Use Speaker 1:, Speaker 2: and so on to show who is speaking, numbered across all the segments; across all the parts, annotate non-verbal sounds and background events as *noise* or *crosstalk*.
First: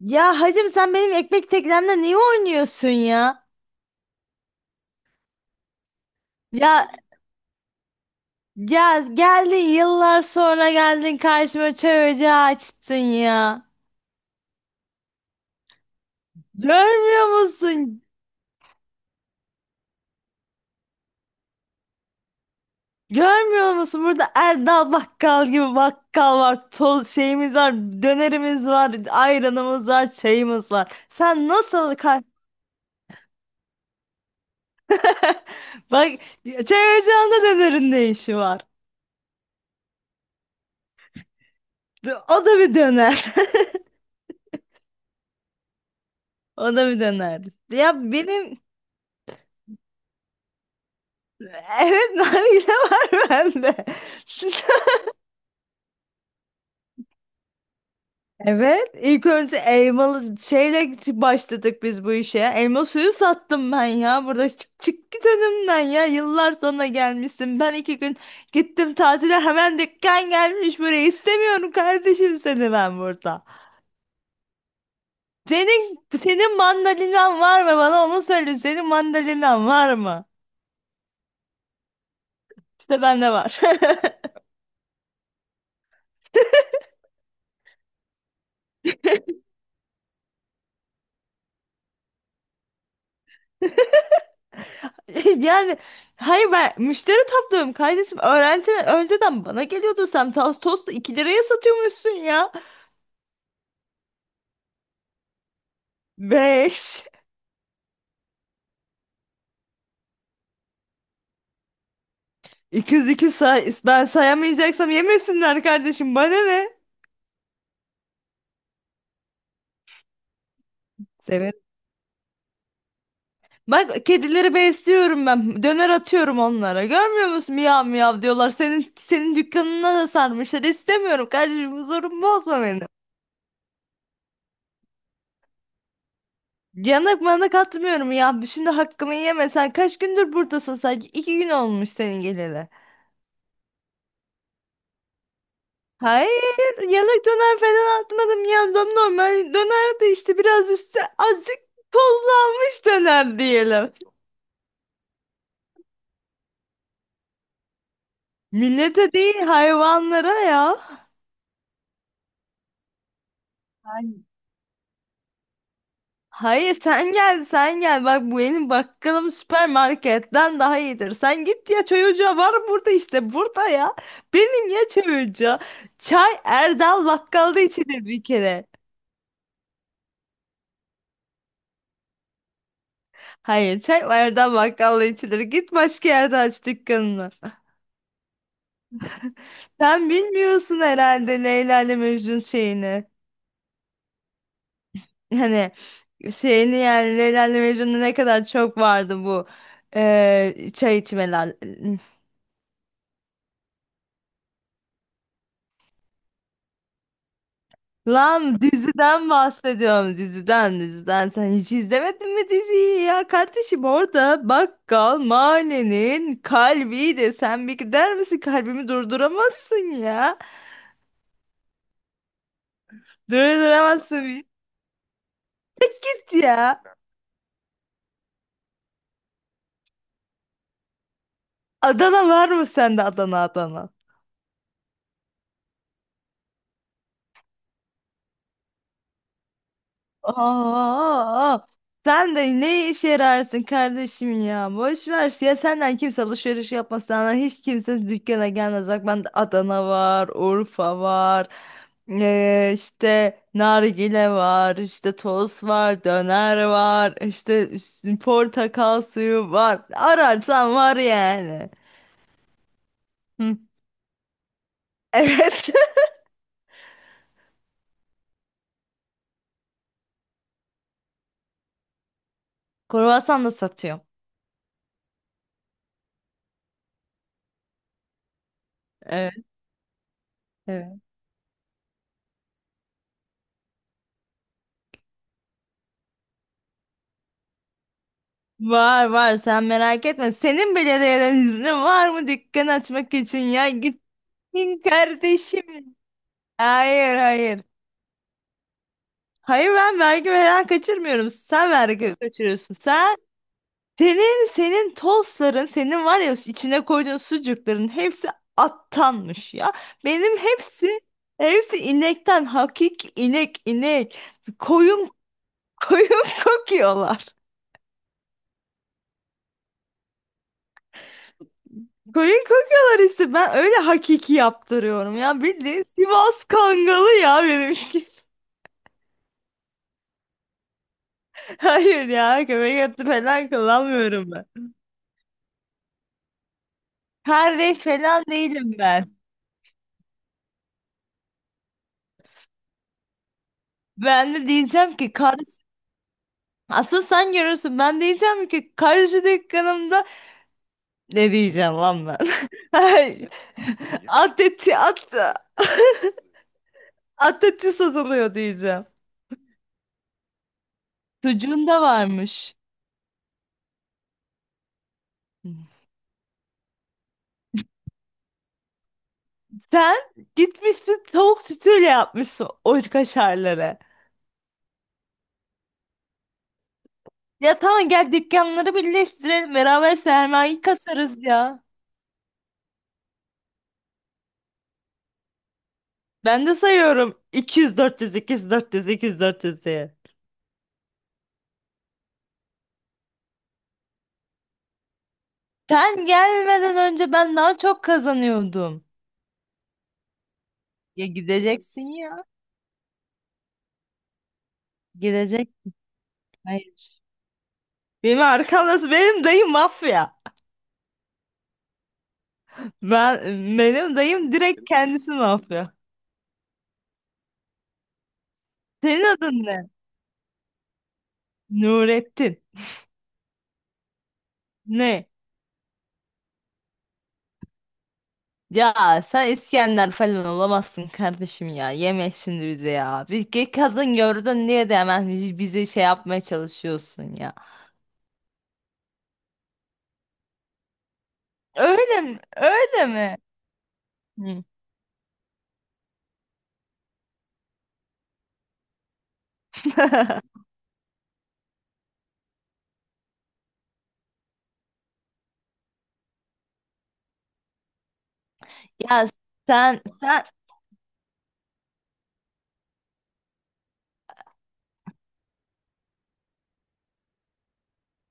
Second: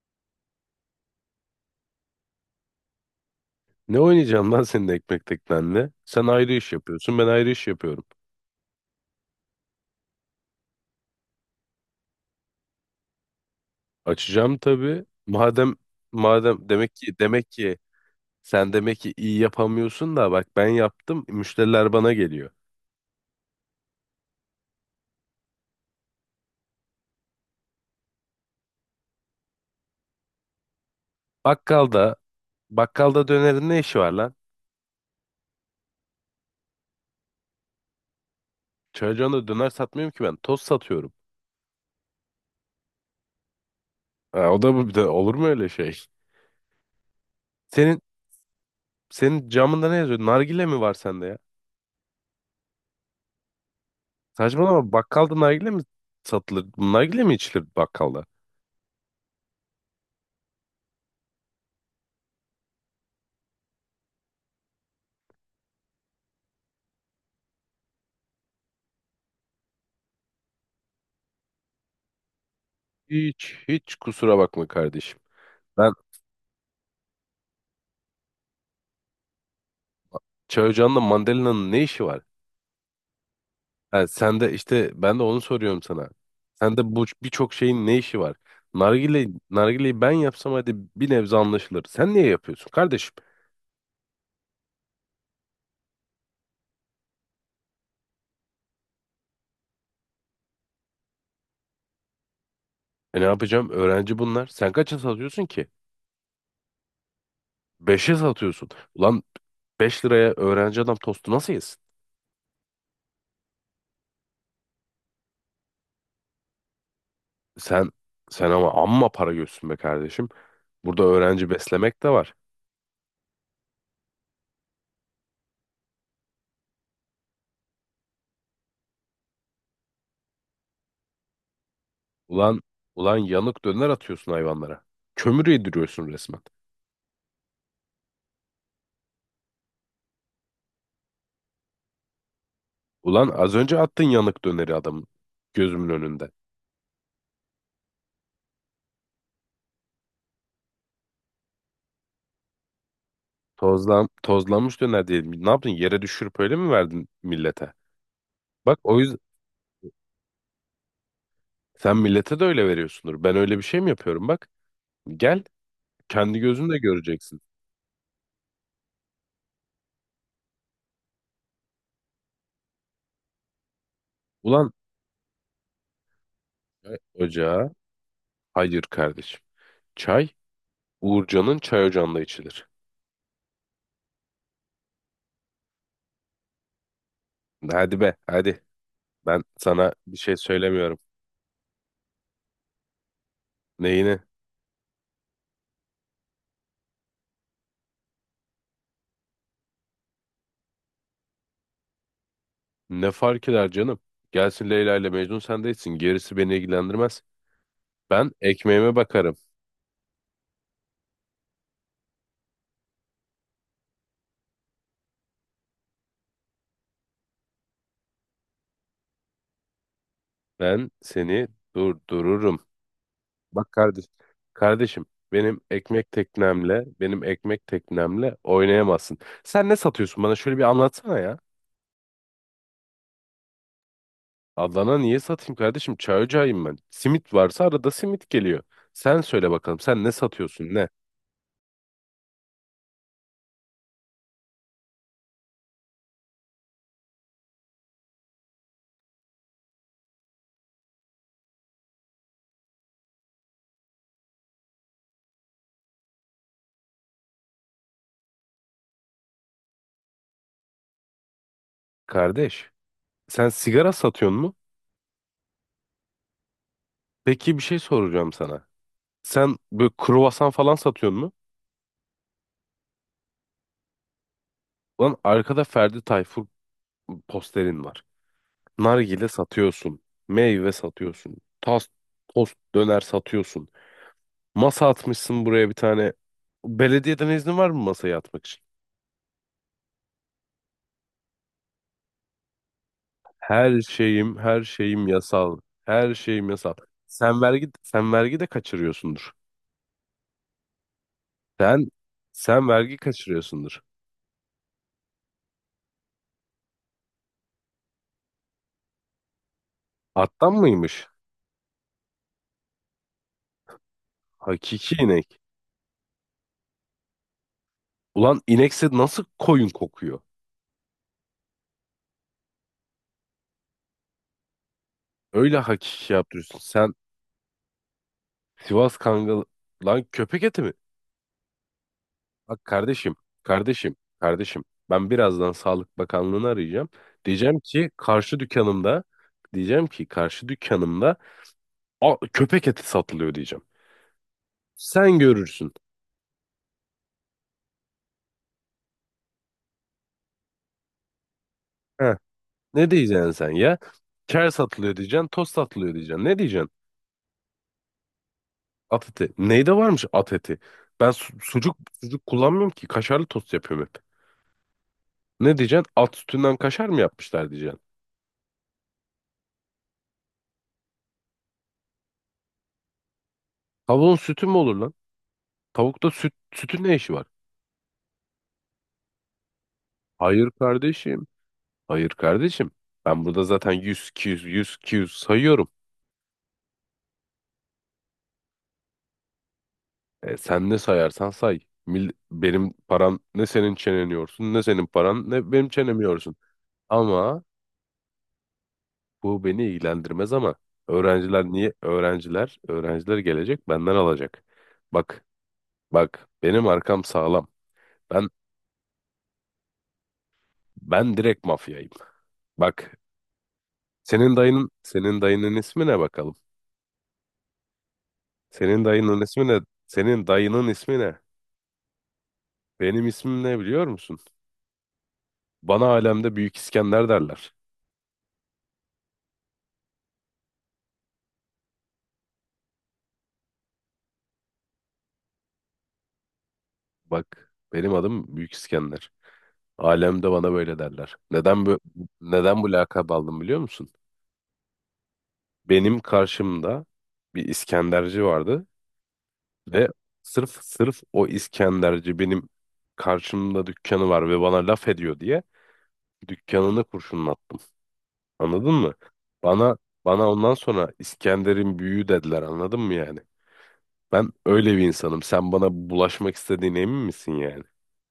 Speaker 1: Ya hacım sen benim ekmek teknemle niye oynuyorsun ya?
Speaker 2: Ne oynayacağım lan senin ekmek teknenle? Sen ayrı iş
Speaker 1: Ya
Speaker 2: yapıyorsun, ben ayrı iş yapıyorum.
Speaker 1: ya geldin yıllar sonra geldin karşıma çay ocağı açtın ya.
Speaker 2: Açacağım tabii. Madem demek ki
Speaker 1: Görmüyor
Speaker 2: demek ki
Speaker 1: musun?
Speaker 2: sen demek ki iyi yapamıyorsun da bak ben yaptım, müşteriler bana geliyor.
Speaker 1: Görmüyor musun? Burada Erdal Bakkal gibi bakkal var. Tol şeyimiz var, dönerimiz var, ayranımız var, çayımız var. Sen nasıl
Speaker 2: Bakkalda
Speaker 1: kar-
Speaker 2: bakkalda dönerin ne işi var lan?
Speaker 1: *laughs* Bak çay ocağında dönerin ne işi var?
Speaker 2: Çocuğuna da döner satmıyorum ki ben, toz satıyorum.
Speaker 1: O da bir döner. *laughs*
Speaker 2: Ha, o da olur mu öyle şey?
Speaker 1: O da bir döner.
Speaker 2: Senin
Speaker 1: Ya benim.
Speaker 2: senin camında ne yazıyor? Nargile mi var sende ya?
Speaker 1: Evet, *laughs* nargile var bende. *laughs*
Speaker 2: Saçmalama, bakkalda nargile mi satılır? Nargile mi içilir bakkalda?
Speaker 1: Evet, ilk önce elmalı şeyle başladık biz bu işe. Elma suyu sattım ben ya burada çık git önümden ya, yıllar sonra gelmişsin. Ben iki gün gittim tatile, hemen dükkan gelmiş buraya. İstemiyorum kardeşim seni ben burada.
Speaker 2: Hiç kusura bakma kardeşim. Ben
Speaker 1: Senin mandalinan var mı, bana onu söyle, senin mandalinan var mı?
Speaker 2: çay ocağında mandalinanın ne işi var?
Speaker 1: İşte bende var.
Speaker 2: Ha, sen de işte, ben de onu soruyorum sana. Sen de bu birçok şeyin ne işi var? Nargile, nargileyi ben yapsam hadi bir nebze anlaşılır. Sen niye yapıyorsun kardeşim?
Speaker 1: *laughs* *laughs* Yani hayır, ben müşteri topluyorum kardeşim. Öğrenci önceden bana geliyordu. Sen tostu 2 liraya satıyormuşsun ya.
Speaker 2: E ne yapacağım? Öğrenci bunlar. Sen kaça satıyorsun ki?
Speaker 1: Beş.
Speaker 2: Beşe satıyorsun. Ulan 5 liraya öğrenci adam tostu nasıl yesin?
Speaker 1: *laughs* 200, iki say. Ben sayamayacaksam yemesinler kardeşim. Bana ne?
Speaker 2: Sen sen ama amma para görsün be kardeşim. Burada öğrenci
Speaker 1: Evet.
Speaker 2: beslemek de var.
Speaker 1: Bak kedileri besliyorum ben. Döner atıyorum onlara. Görmüyor musun? Miyav miyav diyorlar. Senin dükkanına da sarmışlar. İstemiyorum kardeşim. Huzurumu
Speaker 2: Ulan
Speaker 1: bozma benim.
Speaker 2: ulan yanık döner atıyorsun hayvanlara. Kömür yediriyorsun resmen.
Speaker 1: Yanak manak atmıyorum ya. Şimdi hakkımı yeme. Sen kaç gündür buradasın sanki? 2 gün olmuş senin geleli.
Speaker 2: Ulan az önce attın yanık döneri adamın gözümün önünde.
Speaker 1: Hayır, yanak döner falan atmadım, yandım, normal dönerdi işte, biraz üstü azıcık tozlanmış döner diyelim.
Speaker 2: Tozlanmış döner diyelim. Ne yaptın? Yere düşürüp öyle mi verdin millete? Bak o
Speaker 1: Millete
Speaker 2: yüzden
Speaker 1: değil, hayvanlara ya.
Speaker 2: sen millete de öyle veriyorsundur. Ben öyle bir şey mi
Speaker 1: Ben-
Speaker 2: yapıyorum bak. Gel, kendi
Speaker 1: Hayır
Speaker 2: gözünle
Speaker 1: sen
Speaker 2: göreceksin.
Speaker 1: gel, sen gel bak, bu benim bakkalım süpermarketten daha iyidir. Sen git ya, çay ocağı var burada, işte burada ya.
Speaker 2: Ulan,
Speaker 1: Benim ya çay ocağı. Çay
Speaker 2: çay
Speaker 1: Erdal bakkalda
Speaker 2: ocağı
Speaker 1: içilir bir kere.
Speaker 2: hayır kardeşim. Çay Uğurcan'ın çay ocağında içilir.
Speaker 1: Hayır, çay Erdal bakkalda içilir. Git başka yerde aç dükkanını.
Speaker 2: Hadi be hadi. Ben sana
Speaker 1: Sen
Speaker 2: bir şey
Speaker 1: bilmiyorsun
Speaker 2: söylemiyorum.
Speaker 1: herhalde Leyla ile Mecnun şeyini.
Speaker 2: Neyini?
Speaker 1: Hani şeyini yani, Leyla ile Mecnun'da ne kadar çok vardı bu çay içmeler.
Speaker 2: Ne fark eder canım? Gelsin Leyla ile Mecnun, sen de içsin. Gerisi beni ilgilendirmez. Ben
Speaker 1: Lan
Speaker 2: ekmeğime
Speaker 1: diziden
Speaker 2: bakarım.
Speaker 1: bahsediyorum, diziden, diziden. Sen hiç izlemedin mi diziyi ya kardeşim, orada bakkal mahallenin kalbiydi. Sen bir gider misin, kalbimi durduramazsın ya.
Speaker 2: Ben seni durdururum. Bak kardeş,
Speaker 1: Durduramazsın, bir
Speaker 2: kardeşim benim ekmek
Speaker 1: git ya.
Speaker 2: teknemle, benim ekmek teknemle oynayamazsın. Sen ne satıyorsun bana, şöyle bir anlatsana ya.
Speaker 1: Adana var mı sende, Adana, Adana?
Speaker 2: Adana niye satayım kardeşim? Çay ocağıyım ben. Simit varsa arada simit geliyor. Sen söyle bakalım, sen ne satıyorsun ne?
Speaker 1: Aa, sen de ne işe yararsın kardeşim ya? Boş ver. Ya senden kimse alışveriş yapmaz. Senden hiç kimse dükkana gelmez. Bak bende Adana var, Urfa var. İşte nargile var, işte toz var, döner var, işte üst- portakal suyu var. Ararsan var yani.
Speaker 2: Kardeş, sen
Speaker 1: Hı.
Speaker 2: sigara satıyorsun mu?
Speaker 1: Evet.
Speaker 2: Peki bir şey soracağım sana. Sen böyle kruvasan falan satıyorsun mu?
Speaker 1: *laughs* Kruvasan da satıyorum.
Speaker 2: Lan arkada Ferdi Tayfur posterin var. Nargile
Speaker 1: Evet.
Speaker 2: satıyorsun. Meyve
Speaker 1: Evet.
Speaker 2: satıyorsun. Tas, tost, döner satıyorsun. Masa atmışsın buraya bir tane. Belediyeden iznin var mı masaya atmak için?
Speaker 1: Var var, sen merak etme. Senin belediyeden iznin var mı dükkan açmak için ya?
Speaker 2: Her şeyim, her
Speaker 1: Gittin
Speaker 2: şeyim yasal.
Speaker 1: kardeşim.
Speaker 2: Her şeyim yasal.
Speaker 1: Hayır,
Speaker 2: Sen
Speaker 1: hayır.
Speaker 2: vergi, sen vergi de kaçırıyorsundur.
Speaker 1: Hayır, ben vergi veren kaçırmıyorum. Sen
Speaker 2: Sen,
Speaker 1: vergi
Speaker 2: sen
Speaker 1: kaçırıyorsun.
Speaker 2: vergi
Speaker 1: Sen
Speaker 2: kaçırıyorsundur.
Speaker 1: senin senin tostların, senin var ya, içine koyduğun sucukların hepsi attanmış ya. Benim
Speaker 2: Attan
Speaker 1: hepsi
Speaker 2: mıymış?
Speaker 1: hepsi inekten, inek inek
Speaker 2: Hakiki
Speaker 1: koyun
Speaker 2: inek.
Speaker 1: koyun *laughs* kokuyorlar.
Speaker 2: Ulan inekse nasıl koyun kokuyor?
Speaker 1: Koyun kokuyorlar işte. Ben öyle hakiki yaptırıyorum ya.
Speaker 2: Öyle
Speaker 1: Bildiğin
Speaker 2: hakiki
Speaker 1: Sivas
Speaker 2: yaptırıyorsun. Sen
Speaker 1: Kangalı ya benimki.
Speaker 2: Sivas Kangal... Lan köpek eti mi?
Speaker 1: *laughs* Hayır ya,
Speaker 2: Bak
Speaker 1: köpek eti
Speaker 2: kardeşim,
Speaker 1: falan
Speaker 2: kardeşim,
Speaker 1: kullanmıyorum ben.
Speaker 2: kardeşim. Ben birazdan Sağlık Bakanlığı'nı arayacağım. Diyeceğim
Speaker 1: Kardeş
Speaker 2: ki
Speaker 1: falan
Speaker 2: karşı
Speaker 1: değilim
Speaker 2: dükkanımda,
Speaker 1: ben.
Speaker 2: diyeceğim ki karşı dükkanımda "Aa, köpek eti satılıyor," diyeceğim.
Speaker 1: Ben de diyeceğim ki
Speaker 2: Sen
Speaker 1: kardeş.
Speaker 2: görürsün.
Speaker 1: Asıl sen görürsün. Ben diyeceğim ki karşı dükkanımda, ne diyeceğim lan
Speaker 2: Heh.
Speaker 1: ben? *laughs*
Speaker 2: Ne
Speaker 1: Ay,
Speaker 2: diyeceksin sen ya? Ker
Speaker 1: ateti eti
Speaker 2: satılıyor
Speaker 1: at.
Speaker 2: diyeceksin, tost
Speaker 1: *laughs*
Speaker 2: satılıyor diyeceksin. Ne diyeceksin?
Speaker 1: At satılıyor diyeceğim.
Speaker 2: At eti. Neyde varmış at eti? Ben su-
Speaker 1: Sucuğun
Speaker 2: sucuk
Speaker 1: da
Speaker 2: sucuk
Speaker 1: varmış.
Speaker 2: kullanmıyorum ki. Kaşarlı tost yapıyorum hep. Ne diyeceksin? At sütünden kaşar mı yapmışlar diyeceksin.
Speaker 1: Sen gitmişsin tavuk sütüyle yapmışsın o kaşarları.
Speaker 2: Tavuğun sütü mü olur lan? Tavukta süt, sütün ne işi var?
Speaker 1: Ya tamam, gel dükkanları birleştirelim, beraber
Speaker 2: Hayır
Speaker 1: sermayeyi kasarız
Speaker 2: kardeşim.
Speaker 1: ya.
Speaker 2: Hayır kardeşim. Ben burada zaten 100, 200, 100, yüz sayıyorum.
Speaker 1: Ben de sayıyorum 200 400 200 400 200 400 diye.
Speaker 2: E, sen ne sayarsan say. Benim param ne senin çenen yorsun, ne senin paran ne benim çenemi
Speaker 1: Sen
Speaker 2: yorsun.
Speaker 1: gelmeden önce ben
Speaker 2: Ama
Speaker 1: daha çok kazanıyordum.
Speaker 2: bu beni ilgilendirmez ama
Speaker 1: Ya
Speaker 2: öğrenciler niye?
Speaker 1: gideceksin ya.
Speaker 2: Öğrenciler gelecek, benden alacak. Bak,
Speaker 1: Gidecek.
Speaker 2: bak benim
Speaker 1: Hayır.
Speaker 2: arkam sağlam.
Speaker 1: Benim
Speaker 2: Ben
Speaker 1: arkamda benim dayım mafya.
Speaker 2: ben direkt mafyayım. Bak
Speaker 1: Ben benim dayım
Speaker 2: senin
Speaker 1: direkt
Speaker 2: dayının
Speaker 1: kendisi
Speaker 2: senin dayının
Speaker 1: mafya.
Speaker 2: ismi ne bakalım? Senin
Speaker 1: Senin
Speaker 2: dayının
Speaker 1: adın
Speaker 2: ismi ne?
Speaker 1: ne?
Speaker 2: Senin dayının ismi ne?
Speaker 1: Nurettin.
Speaker 2: Benim ismim ne biliyor musun?
Speaker 1: Ne?
Speaker 2: Bana alemde Büyük İskender derler.
Speaker 1: Ya sen İskender falan olamazsın kardeşim ya. Yeme şimdi bize ya. Bir ge- kadın gördün, niye de hemen bizi şey yapmaya çalışıyorsun ya.
Speaker 2: Bak benim adım Büyük İskender. Alemde bana böyle derler. Neden bu
Speaker 1: Öyle mi?
Speaker 2: neden bu
Speaker 1: Öyle
Speaker 2: lakabı
Speaker 1: mi?
Speaker 2: aldım biliyor musun?
Speaker 1: Hı.
Speaker 2: Benim karşımda bir İskenderci vardı ve
Speaker 1: *laughs*
Speaker 2: sırf o İskenderci benim karşımda dükkanı var ve bana laf ediyor diye dükkanını kurşunlattım. Anladın mı?
Speaker 1: Ya
Speaker 2: Bana
Speaker 1: sen sen
Speaker 2: bana ondan sonra İskender'in büyüğü dediler, anladın mı yani? Ben öyle bir insanım. Sen bana bulaşmak istediğine emin misin yani?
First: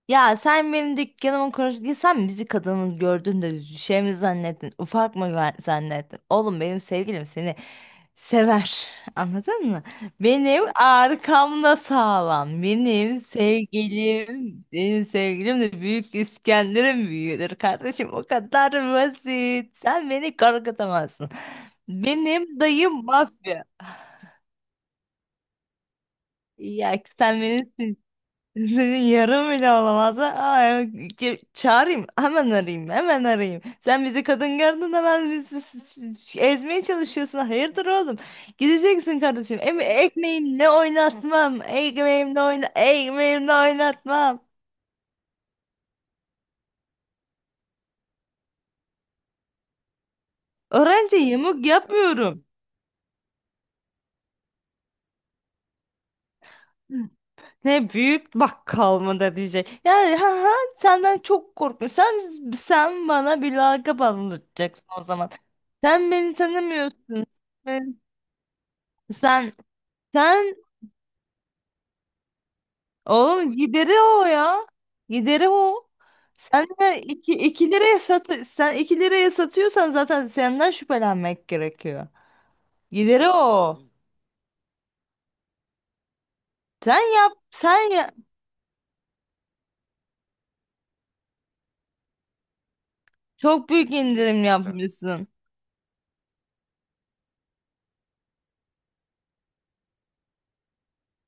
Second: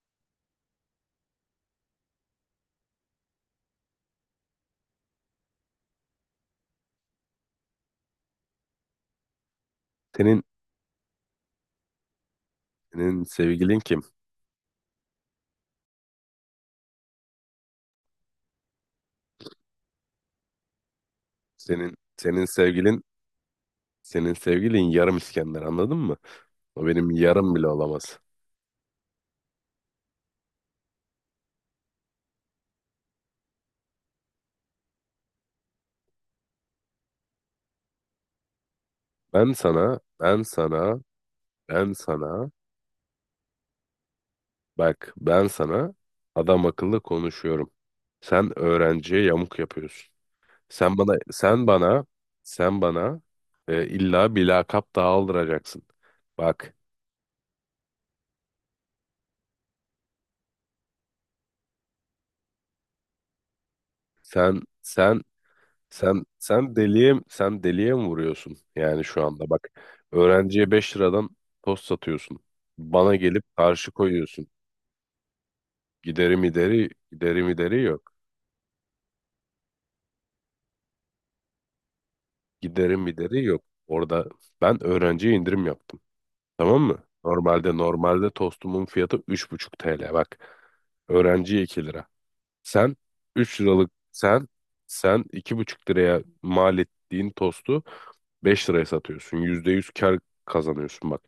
Speaker 1: sen benim dükkanımı konuştun. Sen bizi kadının gördün de şey mi zannettin? Ufak mı güven- zannettin? Oğlum benim sevgilim seni sever. Anladın mı?
Speaker 2: Senin
Speaker 1: Benim arkamda sağlam. Benim
Speaker 2: Senin sevgilin kim?
Speaker 1: sevgilim, benim sevgilim de Büyük İskender'in büyüğüdür kardeşim. O kadar basit. Sen beni korkutamazsın.
Speaker 2: Senin senin
Speaker 1: Benim
Speaker 2: sevgilin
Speaker 1: dayım mafya.
Speaker 2: senin sevgilin yarım İskender, anladın mı? O
Speaker 1: Ya
Speaker 2: benim
Speaker 1: sen
Speaker 2: yarım
Speaker 1: beni,
Speaker 2: bile olamaz.
Speaker 1: senin yarım bile olamaz. Aa, ge- çağırayım. Hemen arayayım. Hemen arayayım. Sen bizi kadın gördün, hemen bizi ezmeye çalışıyorsun. Hayırdır oğlum? Gideceksin
Speaker 2: Ben
Speaker 1: kardeşim. Em
Speaker 2: sana, ben
Speaker 1: ekmeğimle
Speaker 2: sana,
Speaker 1: oynatmam.
Speaker 2: ben
Speaker 1: Ekmeğimle
Speaker 2: sana,
Speaker 1: oyna ekmeğimle oynatmam.
Speaker 2: bak ben sana adam akıllı konuşuyorum. Sen öğrenciye yamuk yapıyorsun. Sen
Speaker 1: Öğrenci
Speaker 2: bana,
Speaker 1: yamuk
Speaker 2: sen bana,
Speaker 1: yapmıyorum.
Speaker 2: sen bana illa bir lakap daha aldıracaksın. Bak
Speaker 1: Ne, büyük bakkal mı da diyecek? Yani ha, ha, senden çok korkmuyorum. Sen bana bir lakap
Speaker 2: sen,
Speaker 1: anlatacaksın o
Speaker 2: sen
Speaker 1: zaman. Sen
Speaker 2: Sen
Speaker 1: beni
Speaker 2: sen deliye
Speaker 1: tanımıyorsun.
Speaker 2: sen deliye
Speaker 1: Ben-
Speaker 2: mi vuruyorsun? Yani şu anda
Speaker 1: Sen
Speaker 2: bak,
Speaker 1: Sen
Speaker 2: öğrenciye 5 liradan tost satıyorsun. Bana
Speaker 1: oğlum,
Speaker 2: gelip
Speaker 1: gideri
Speaker 2: karşı
Speaker 1: o
Speaker 2: koyuyorsun.
Speaker 1: ya. Gideri o.
Speaker 2: Giderim
Speaker 1: Sen
Speaker 2: ideri,
Speaker 1: de iki
Speaker 2: giderim
Speaker 1: iki
Speaker 2: ideri
Speaker 1: liraya
Speaker 2: yok.
Speaker 1: sat, sen 2 liraya satıyorsan zaten senden şüphelenmek gerekiyor.
Speaker 2: Giderim
Speaker 1: Gideri
Speaker 2: ideri yok.
Speaker 1: o.
Speaker 2: Orada ben öğrenciye indirim yaptım. Tamam
Speaker 1: Sen
Speaker 2: mı?
Speaker 1: yap
Speaker 2: Normalde
Speaker 1: sen ya,
Speaker 2: normalde tostumun fiyatı 3,5 TL bak. Öğrenciye 2 lira. Sen 3
Speaker 1: çok
Speaker 2: liralık
Speaker 1: büyük indirim
Speaker 2: sen sen
Speaker 1: yapmışsın.
Speaker 2: 2,5 liraya mal ettiğin tostu 5 liraya satıyorsun. %100 kar kazanıyorsun bak.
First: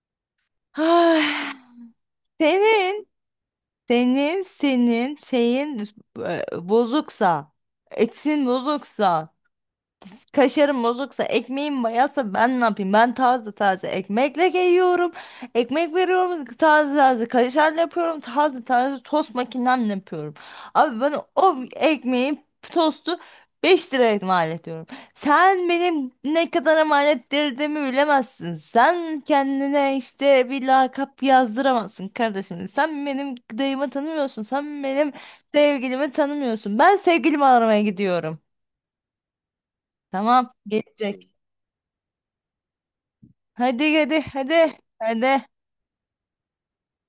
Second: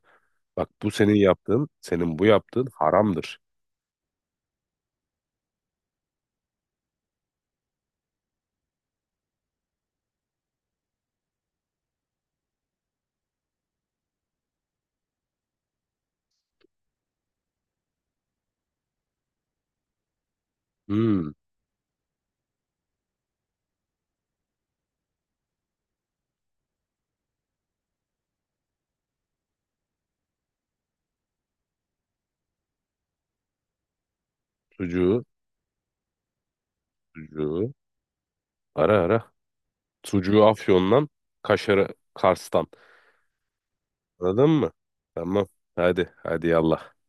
Speaker 2: Bak bu senin
Speaker 1: Ay,
Speaker 2: yaptığın, senin bu yaptığın
Speaker 1: senin
Speaker 2: haramdır.
Speaker 1: senin şeyin, bozuksa, etin bozuksa, kaşarım bozuksa, ekmeğim bayatsa ben ne yapayım? Ben taze taze ekmekle yiyorum. Ekmek veriyorum, taze taze kaşarla yapıyorum, taze taze tost makinemle yapıyorum. Abi ben
Speaker 2: Hmm,
Speaker 1: o ekmeği, tostu 5 liraya mal ediyorum. Sen benim ne kadar mal ettirdiğimi bilemezsin. Sen kendine işte bir lakap yazdıramazsın kardeşim. Sen benim dayımı tanımıyorsun. Sen benim
Speaker 2: sucuğu,
Speaker 1: sevgilimi tanımıyorsun. Ben sevgilimi
Speaker 2: sucuğu
Speaker 1: aramaya gidiyorum.
Speaker 2: ara ara. Sucuğu
Speaker 1: Tamam,
Speaker 2: Afyon'dan,
Speaker 1: gelecek.
Speaker 2: kaşarı Kars'tan.
Speaker 1: Hadi hadi
Speaker 2: Anladın mı?
Speaker 1: hadi.
Speaker 2: Tamam.
Speaker 1: Hadi.
Speaker 2: Hadi, hadi yallah.